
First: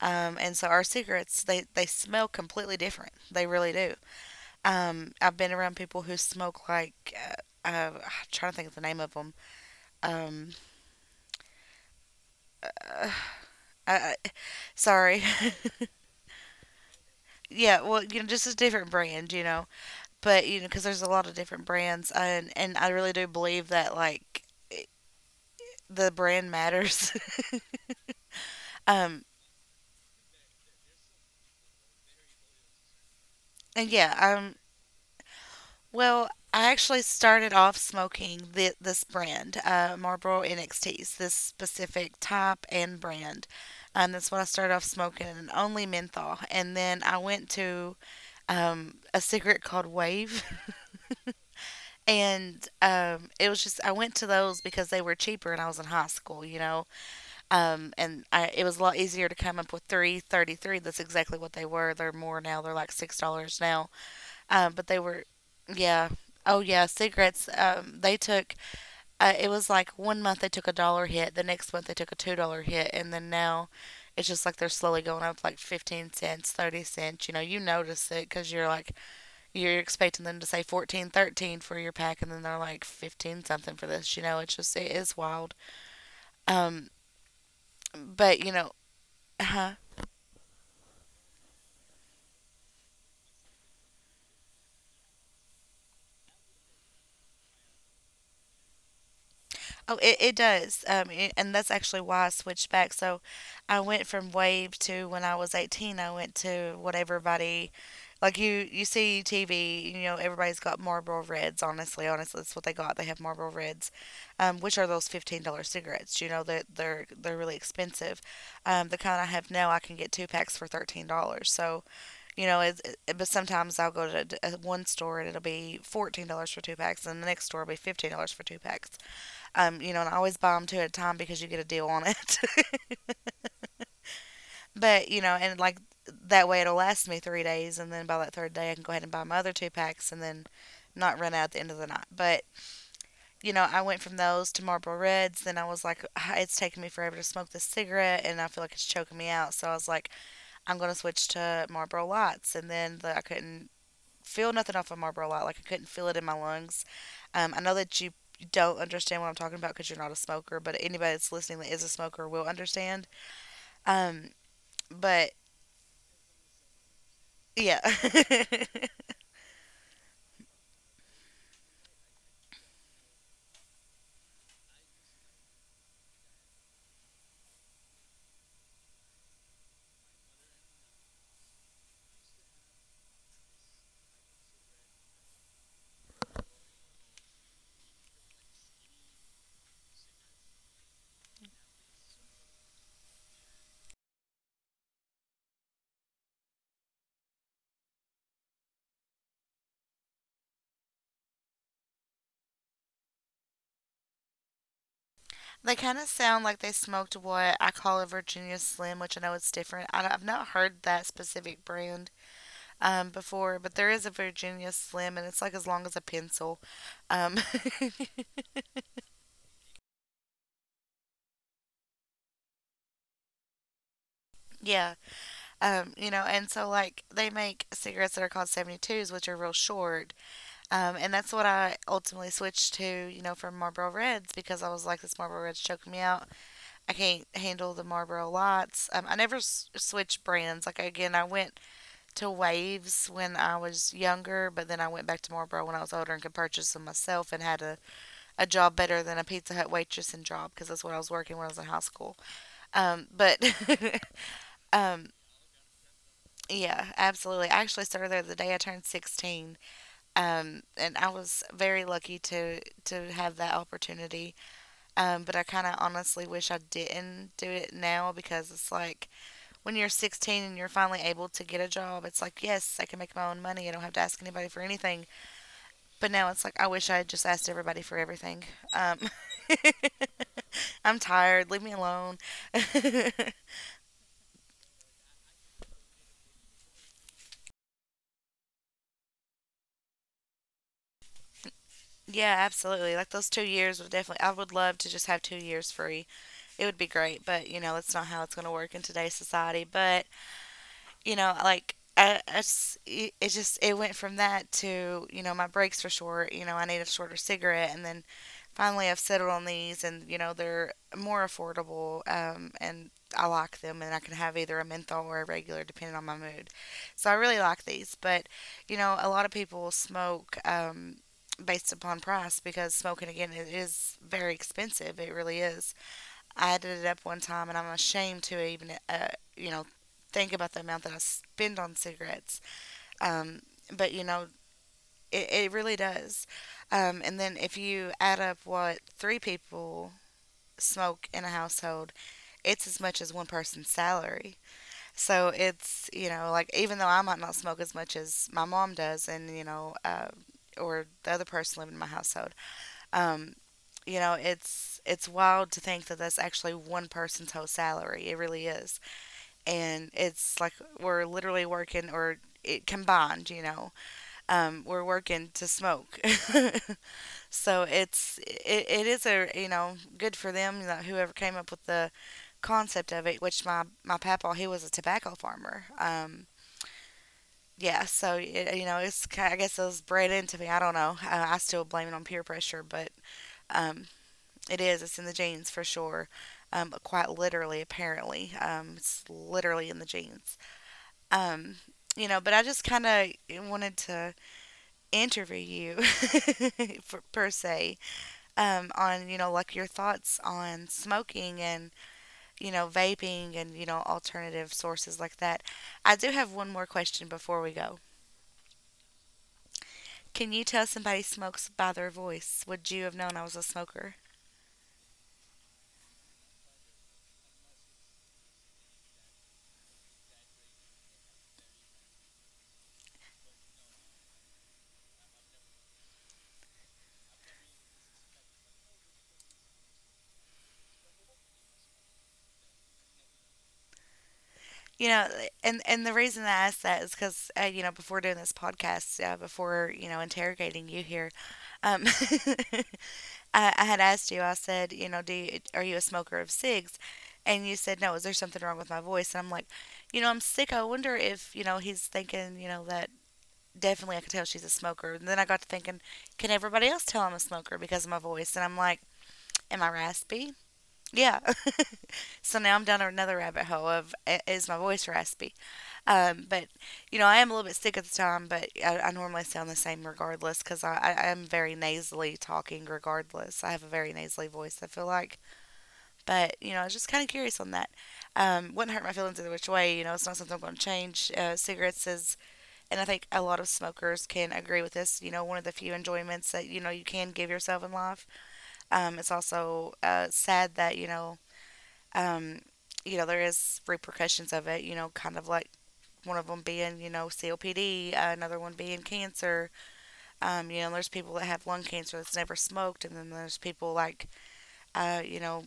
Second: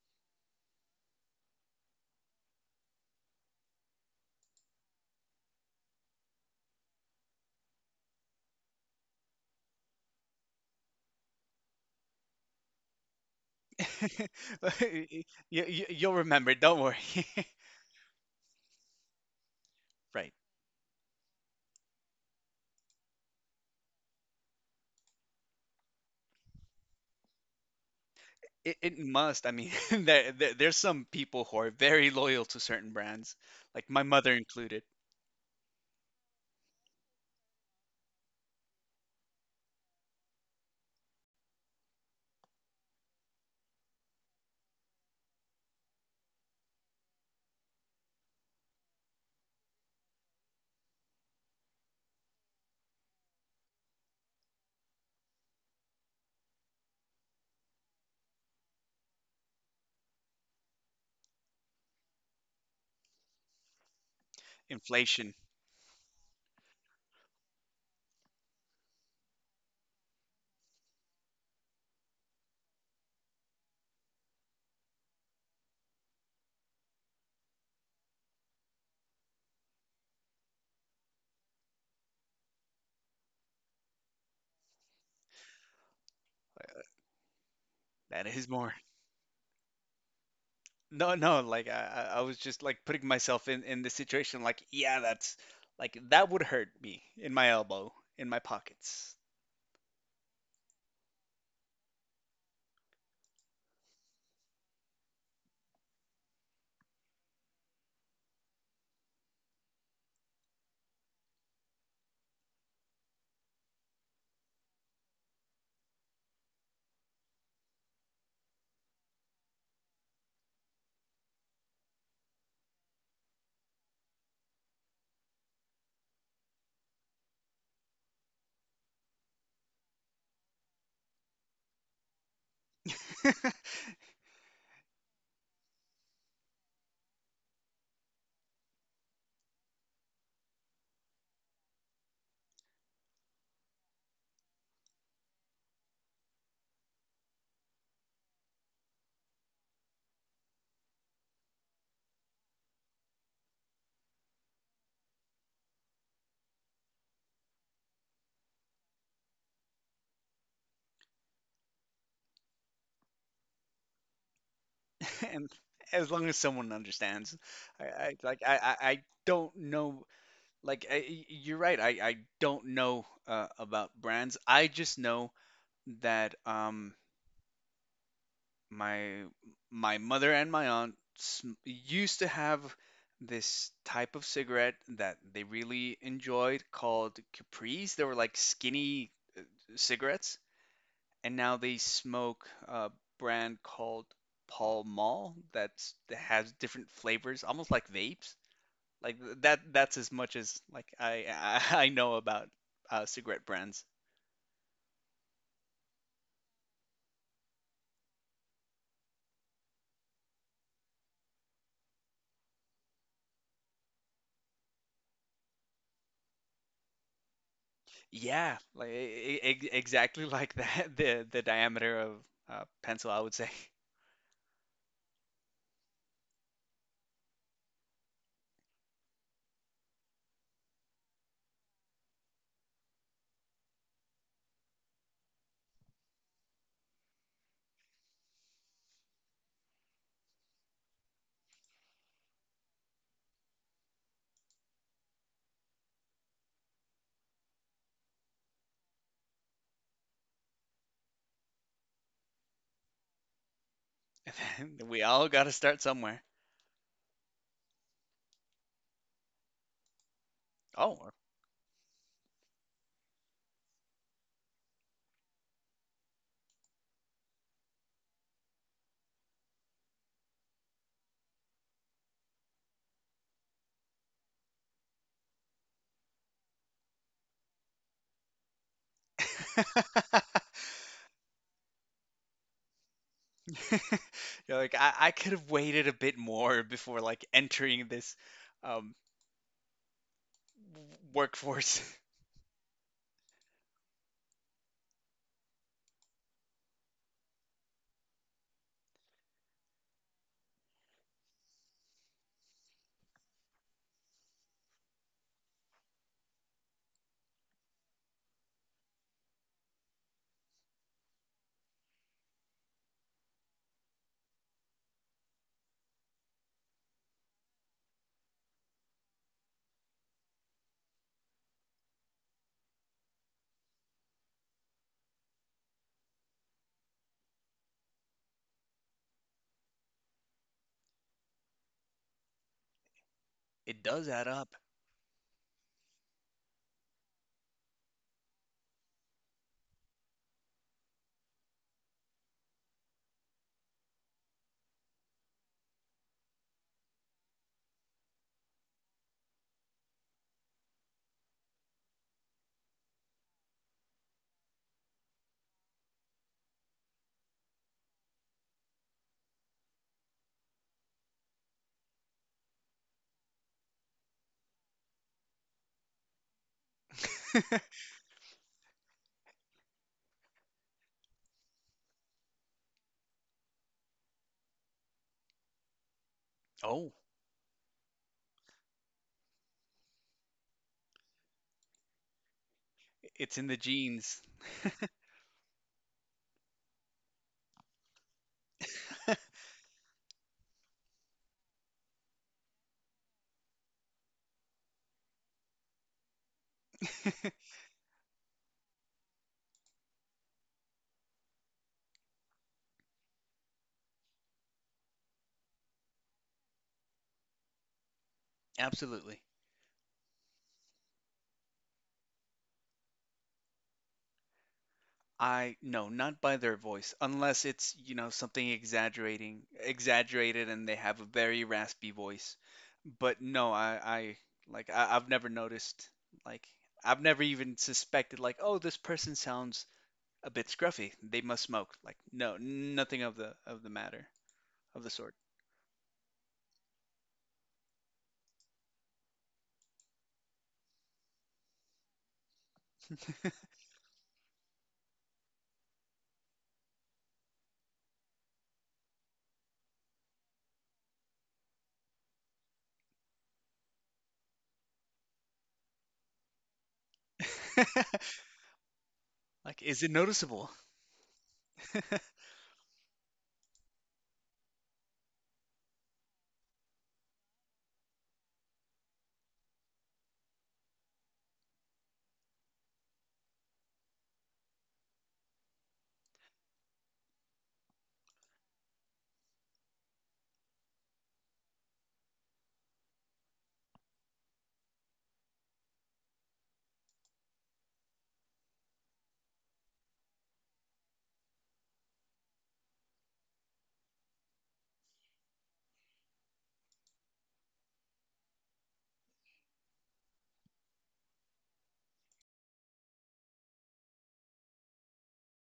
Speaker 1: um, and so our cigarettes they they smell completely different. They really do. Um, I've been around people who smoke like uh, uh, I'm trying to think of the name of them. Um, I, sorry.
Speaker 2: You, you, you'll remember, don't worry.
Speaker 1: Yeah, well, you know, just a different brand, you know.
Speaker 2: Right.
Speaker 1: But you know, because there's a lot of different brands, and and I really do believe that like it- the brand matters.
Speaker 2: It, it
Speaker 1: um,
Speaker 2: must. I mean, there, there there's some people who are very loyal to certain brands,
Speaker 1: and
Speaker 2: like my
Speaker 1: yeah,
Speaker 2: mother
Speaker 1: um,
Speaker 2: included.
Speaker 1: well, I actually started off smoking the, this brand, uh, Marlboro N X T's, this specific type and brand. Um, that's what I started off smoking, and only menthol. And then I went to um, a cigarette called Wave, and um, it was just I went to those because they were cheaper, and I was in high school, you know, um, and I, it was a lot easier to come up with three thirty three. That's exactly what they were. They're more now. They're like six dollars now, um, but they were,
Speaker 2: Inflation,
Speaker 1: yeah. Oh yeah, cigarettes. Um, they took. Uh, it was like one month they took a dollar hit. The next month they took a two dollar hit, and then now, it's just like they're slowly going up, like fifteen cents, thirty cents. You know, you notice it because you're like, you're expecting them to say fourteen, thirteen for your pack, and then they're like fifteen something for this you know it's just it is wild.
Speaker 2: uh,
Speaker 1: um
Speaker 2: that is
Speaker 1: but you
Speaker 2: more.
Speaker 1: know uh,
Speaker 2: No, no, like I, I I was just like putting myself in in the situation. Like, yeah, that's like that would hurt me in my elbow, in my pockets.
Speaker 1: Oh, it, it does. Um, a- and that's actually why I switched back. So I went from Wave to when I was eighteen, I went to what everybody, like you, you see T V, you know, everybody's got Marlboro Reds, honestly. Honestly, that's what they got. They have Marlboro Reds, um, which are those fifteen dollars cigarettes. You know, they're, they're, they're really expensive. Um, the kind I have now, I can get two packs for thirteen dollars. So, you know, it's, it, but sometimes I'll go to d- uh, one store and it'll be fourteen dollars for two packs, and the next store will be fifteen dollars for two packs. Um, you know, and I always buy them two at a time because you get a deal on it. But, you know, and like that way it'll last me three days. And then by that third day, I can go ahead and buy my other two packs and then not run out at the end of the night. But, you know, I went from those to Marlboro Reds. Then I was like, "Ah, it's taking me forever to smoke this cigarette, and I feel like it's choking me out." So I was like, "I'm going to switch to Marlboro Lights." And then the, I couldn't feel nothing off of Marlboro Light. Like I couldn't feel it in my lungs. Um, I know that you don't understand what I'm talking about because you're not a smoker, but anybody that's listening that is a smoker will understand. Um, but
Speaker 2: And as long as someone understands, I,
Speaker 1: yeah.
Speaker 2: I like I, I I don't know. Like I, y- you're right. I I don't know uh, about brands. I just know that um. my my mother and my aunt sm- used to have this type of cigarette that they really enjoyed called Capris. They were like skinny cigarettes, and now they smoke a brand called Pall Mall that's that has different flavors, almost like vapes. Like th- that that's as much as like I I I know about uh, cigarette brands.
Speaker 1: They kind of sound like they smoked what I call a Virginia Slim, which I know it's different. I, I've not heard that specific brand um, before, but there is a Virginia Slim, and it's like as long as a pencil. Um,
Speaker 2: Yeah, like e- e- ex- exactly like that the the diameter of uh, pencil, I would say.
Speaker 1: yeah. Um, you know, and so like they make cigarettes that are called seventy twos, which are real short. Um, and that's what I ultimately switched to, you know, from Marlboro Reds because I was like, this Marlboro Reds choking me out. I can't handle the Marlboro Lights. Um, I never s- switched brands. Like, again, I went to Waves when I was younger, but then I went back to Marlboro when I was older and could purchase them myself and had a, a job better than a Pizza Hut waitress and job because that's what I was working when I was in high school. Um, but,
Speaker 2: We
Speaker 1: um,
Speaker 2: all got to start somewhere.
Speaker 1: yeah, absolutely. I actually started there the day I turned sixteen. Um, and
Speaker 2: Oh,
Speaker 1: I was very lucky to to have that opportunity. Um, but I kind of honestly wish I didn't do it now because it's like when you're sixteen and you're finally able to get a job, it's like yes, I can make my own money. I don't have to ask anybody for anything. But now it's like I wish I had just asked everybody for everything. Um, I'm tired. Leave me alone.
Speaker 2: you're like I, I could have waited a bit more before like entering this um, workforce.
Speaker 1: Yeah, absolutely. Like those two years would definitely, I would love to just have two years free. It would be great, but you know, that's not how it's going to work in today's society. But you know, like I, I s- it it just it went from that to you know my breaks were short. You know, I need a shorter cigarette, and then finally I've settled on these, and you know they're more affordable, um, and I like them, and I can have either a menthol or a regular depending on my mood. So I really like these, but you know a lot of people smoke. Um, based upon price, because smoking, again, it is very expensive. It really is. I added it up one time, and I'm ashamed to even, uh, you know, think about the amount that I spend on cigarettes. Um,
Speaker 2: It
Speaker 1: but
Speaker 2: does
Speaker 1: you
Speaker 2: add
Speaker 1: know,
Speaker 2: up.
Speaker 1: it, it really does. Um, and then if you add up what three people smoke in a household, it's as much as one person's salary. So it's you know, like even though I might not smoke as much as my mom does, and you know, uh, or the other person living in my household, um, you know, it's it's wild to think that that's actually one person's whole salary. It really is, and it's like we're literally working or it combined. You know, um, we're working to smoke, so it's it, it is a you know good for them you know, whoever came up with the concept of it. Which my my papa he was a tobacco farmer. Um,
Speaker 2: Oh,
Speaker 1: yeah, so it, you know, it's ki- I guess it was bred into me. I don't know. Uh, I still blame it on peer pressure, but
Speaker 2: it's in the
Speaker 1: um,
Speaker 2: genes.
Speaker 1: it is. It's in the genes for sure. Um, quite literally, apparently. Um, it's literally in the genes. Um, you know, but I just kind of wanted to interview you for, per se um, on, you know, like your thoughts on smoking, and, you know, vaping, and, you know, alternative sources like that. I do have one more question before we go.
Speaker 2: Absolutely.
Speaker 1: Can you tell somebody smokes by their voice? Would you have known I was a smoker?
Speaker 2: I no, not by their voice, unless it's you know something exaggerating, exaggerated, and they have a very raspy voice. But no, I, I like I, I've never noticed like I've never even suspected like oh this person sounds a bit scruffy. They must smoke. Like, no, nothing of the of the matter of the
Speaker 1: you know
Speaker 2: sort.
Speaker 1: eh, and and the reason I asked that is because uh, you know before doing this podcast, uh, before you know interrogating you here, um I, I had asked you, I said, you know do you, "Are you a smoker of cigs?" And you said, "No, is there something wrong with my voice?" And I'm like, you know I'm sick, I wonder if, you know he's thinking, you know that definitely I could tell she's a smoker. And then I got to thinking, can everybody else tell I'm a smoker because of my voice? And I'm like,
Speaker 2: Like,
Speaker 1: am I
Speaker 2: is it
Speaker 1: raspy?
Speaker 2: noticeable?
Speaker 1: Yeah. So now I'm down another rabbit hole of, is my voice raspy? Um, but you know, I am a little bit sick at the time, but I, I normally sound the same regardless because I, I am very nasally talking regardless. I have a very nasally voice, I feel like, but you know, I was just kind of curious on that. Um, wouldn't hurt my feelings either which way. You know, it's not something I'm going to change. Uh, cigarettes is, and I think a lot of smokers can agree with this, you know, one of the few enjoyments that you know you can give yourself in life. Um, it's also uh, sad that you know. Um, you know there is repercussions of it you know kind of like one of them being, you know, C O P D, uh, another one being cancer. Um, you know, there's people that have lung cancer that's never smoked, and then there's people like, uh, you know,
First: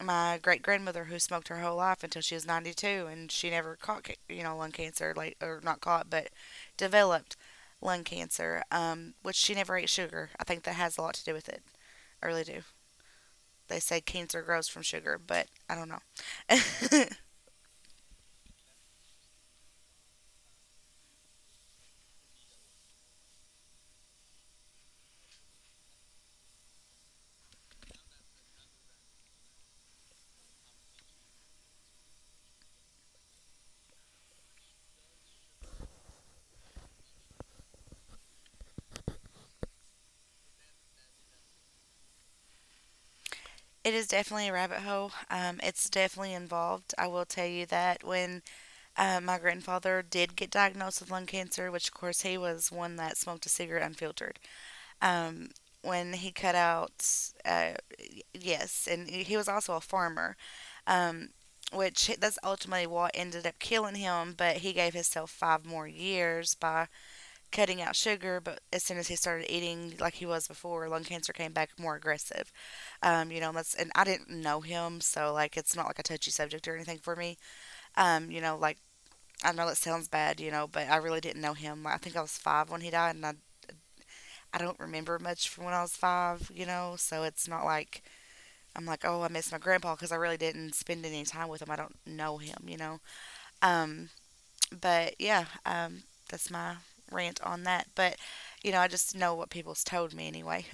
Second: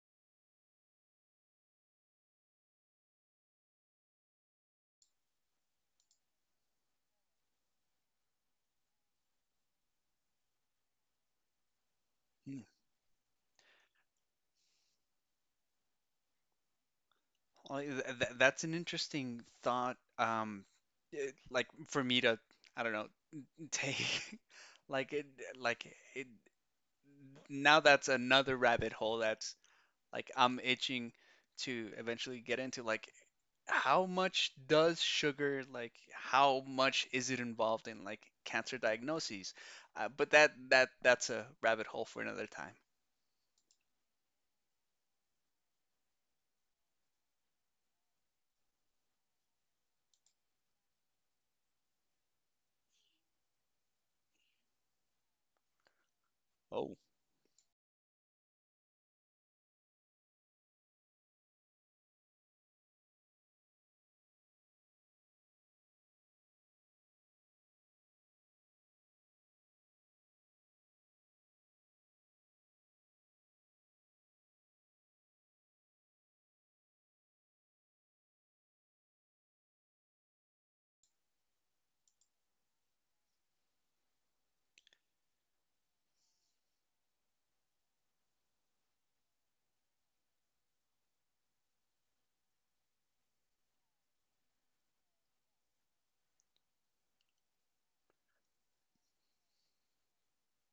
Speaker 1: my great grandmother who smoked her whole life until she was ninety-two, and she never caught, ca- you know, lung cancer, like, or not caught, but developed lung cancer, um, which she never ate sugar. I think that has a lot to do with it. I really
Speaker 2: Hmm.
Speaker 1: do. They say cancer grows from sugar, but I don't know. It
Speaker 2: Well, th- that's an interesting thought. Um, it- like for me to, I don't know, take like it, like it. Now that's another rabbit hole that's like I'm itching to eventually get into like how much does sugar like how much is it involved in like cancer diagnoses? Uh, but that that that's a rabbit hole for another time.
Speaker 1: is definitely a rabbit hole. Um, it's definitely involved. I will tell you that when Uh, my grandfather did get diagnosed with lung cancer, which, of course, he was one that smoked a cigarette unfiltered. Um, when he cut
Speaker 2: Oh.
Speaker 1: out, uh, yes, and he was also a farmer, um, which that's ultimately what ended up killing him. But he gave himself five more years by cutting out sugar. But as soon as he started eating like he was before, lung cancer came back more aggressive. Um, you know, that's And I didn't know him, so like it's not like a touchy subject or anything for me. Um, you know, like I know it sounds bad, you know, but I really didn't know him. I think I was five when he died, and I, I don't remember much from when I was five, you know, so it's not like I'm like, oh, I miss my grandpa because I really didn't spend any time with him. I don't know him, you know. Um, but yeah, um, that's my rant on that. But, you know, I just know what people's told me anyway.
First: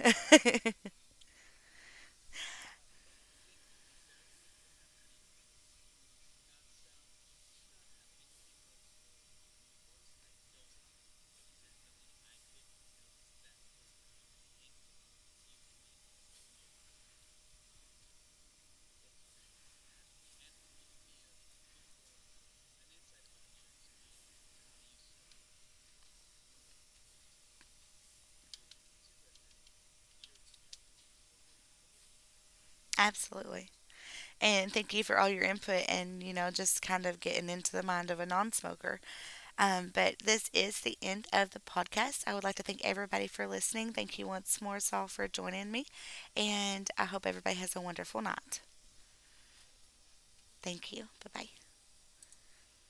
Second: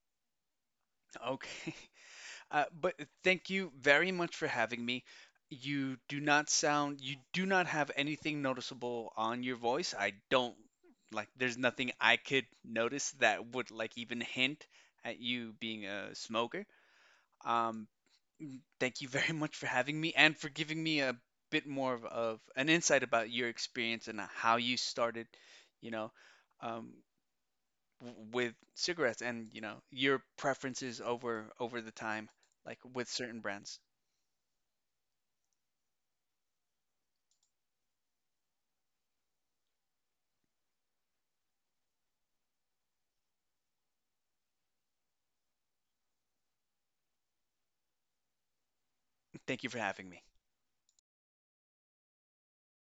Speaker 2: Okay. Uh, but thank you very much for having me. You do not sound, you do not have anything noticeable on your voice. I don't, like, there's nothing I could notice that would, like, even hint at you being a smoker. Um, Mm, thank you very much for having me and for giving me a bit more of, of an insight about your experience and how you started, you know, um, w- with cigarettes and, you know, your preferences over over the time, like with certain
Speaker 1: Absolutely.
Speaker 2: brands.
Speaker 1: And thank you for all your input, and, you know, just kind of getting into the mind of a non smoker. Um, but this is the end of the podcast. I would like to thank everybody for listening. Thank you once more, Saul, for joining me. And I hope everybody has a wonderful night.
Speaker 2: Thank you for having me.
Speaker 1: Thank you. Bye bye.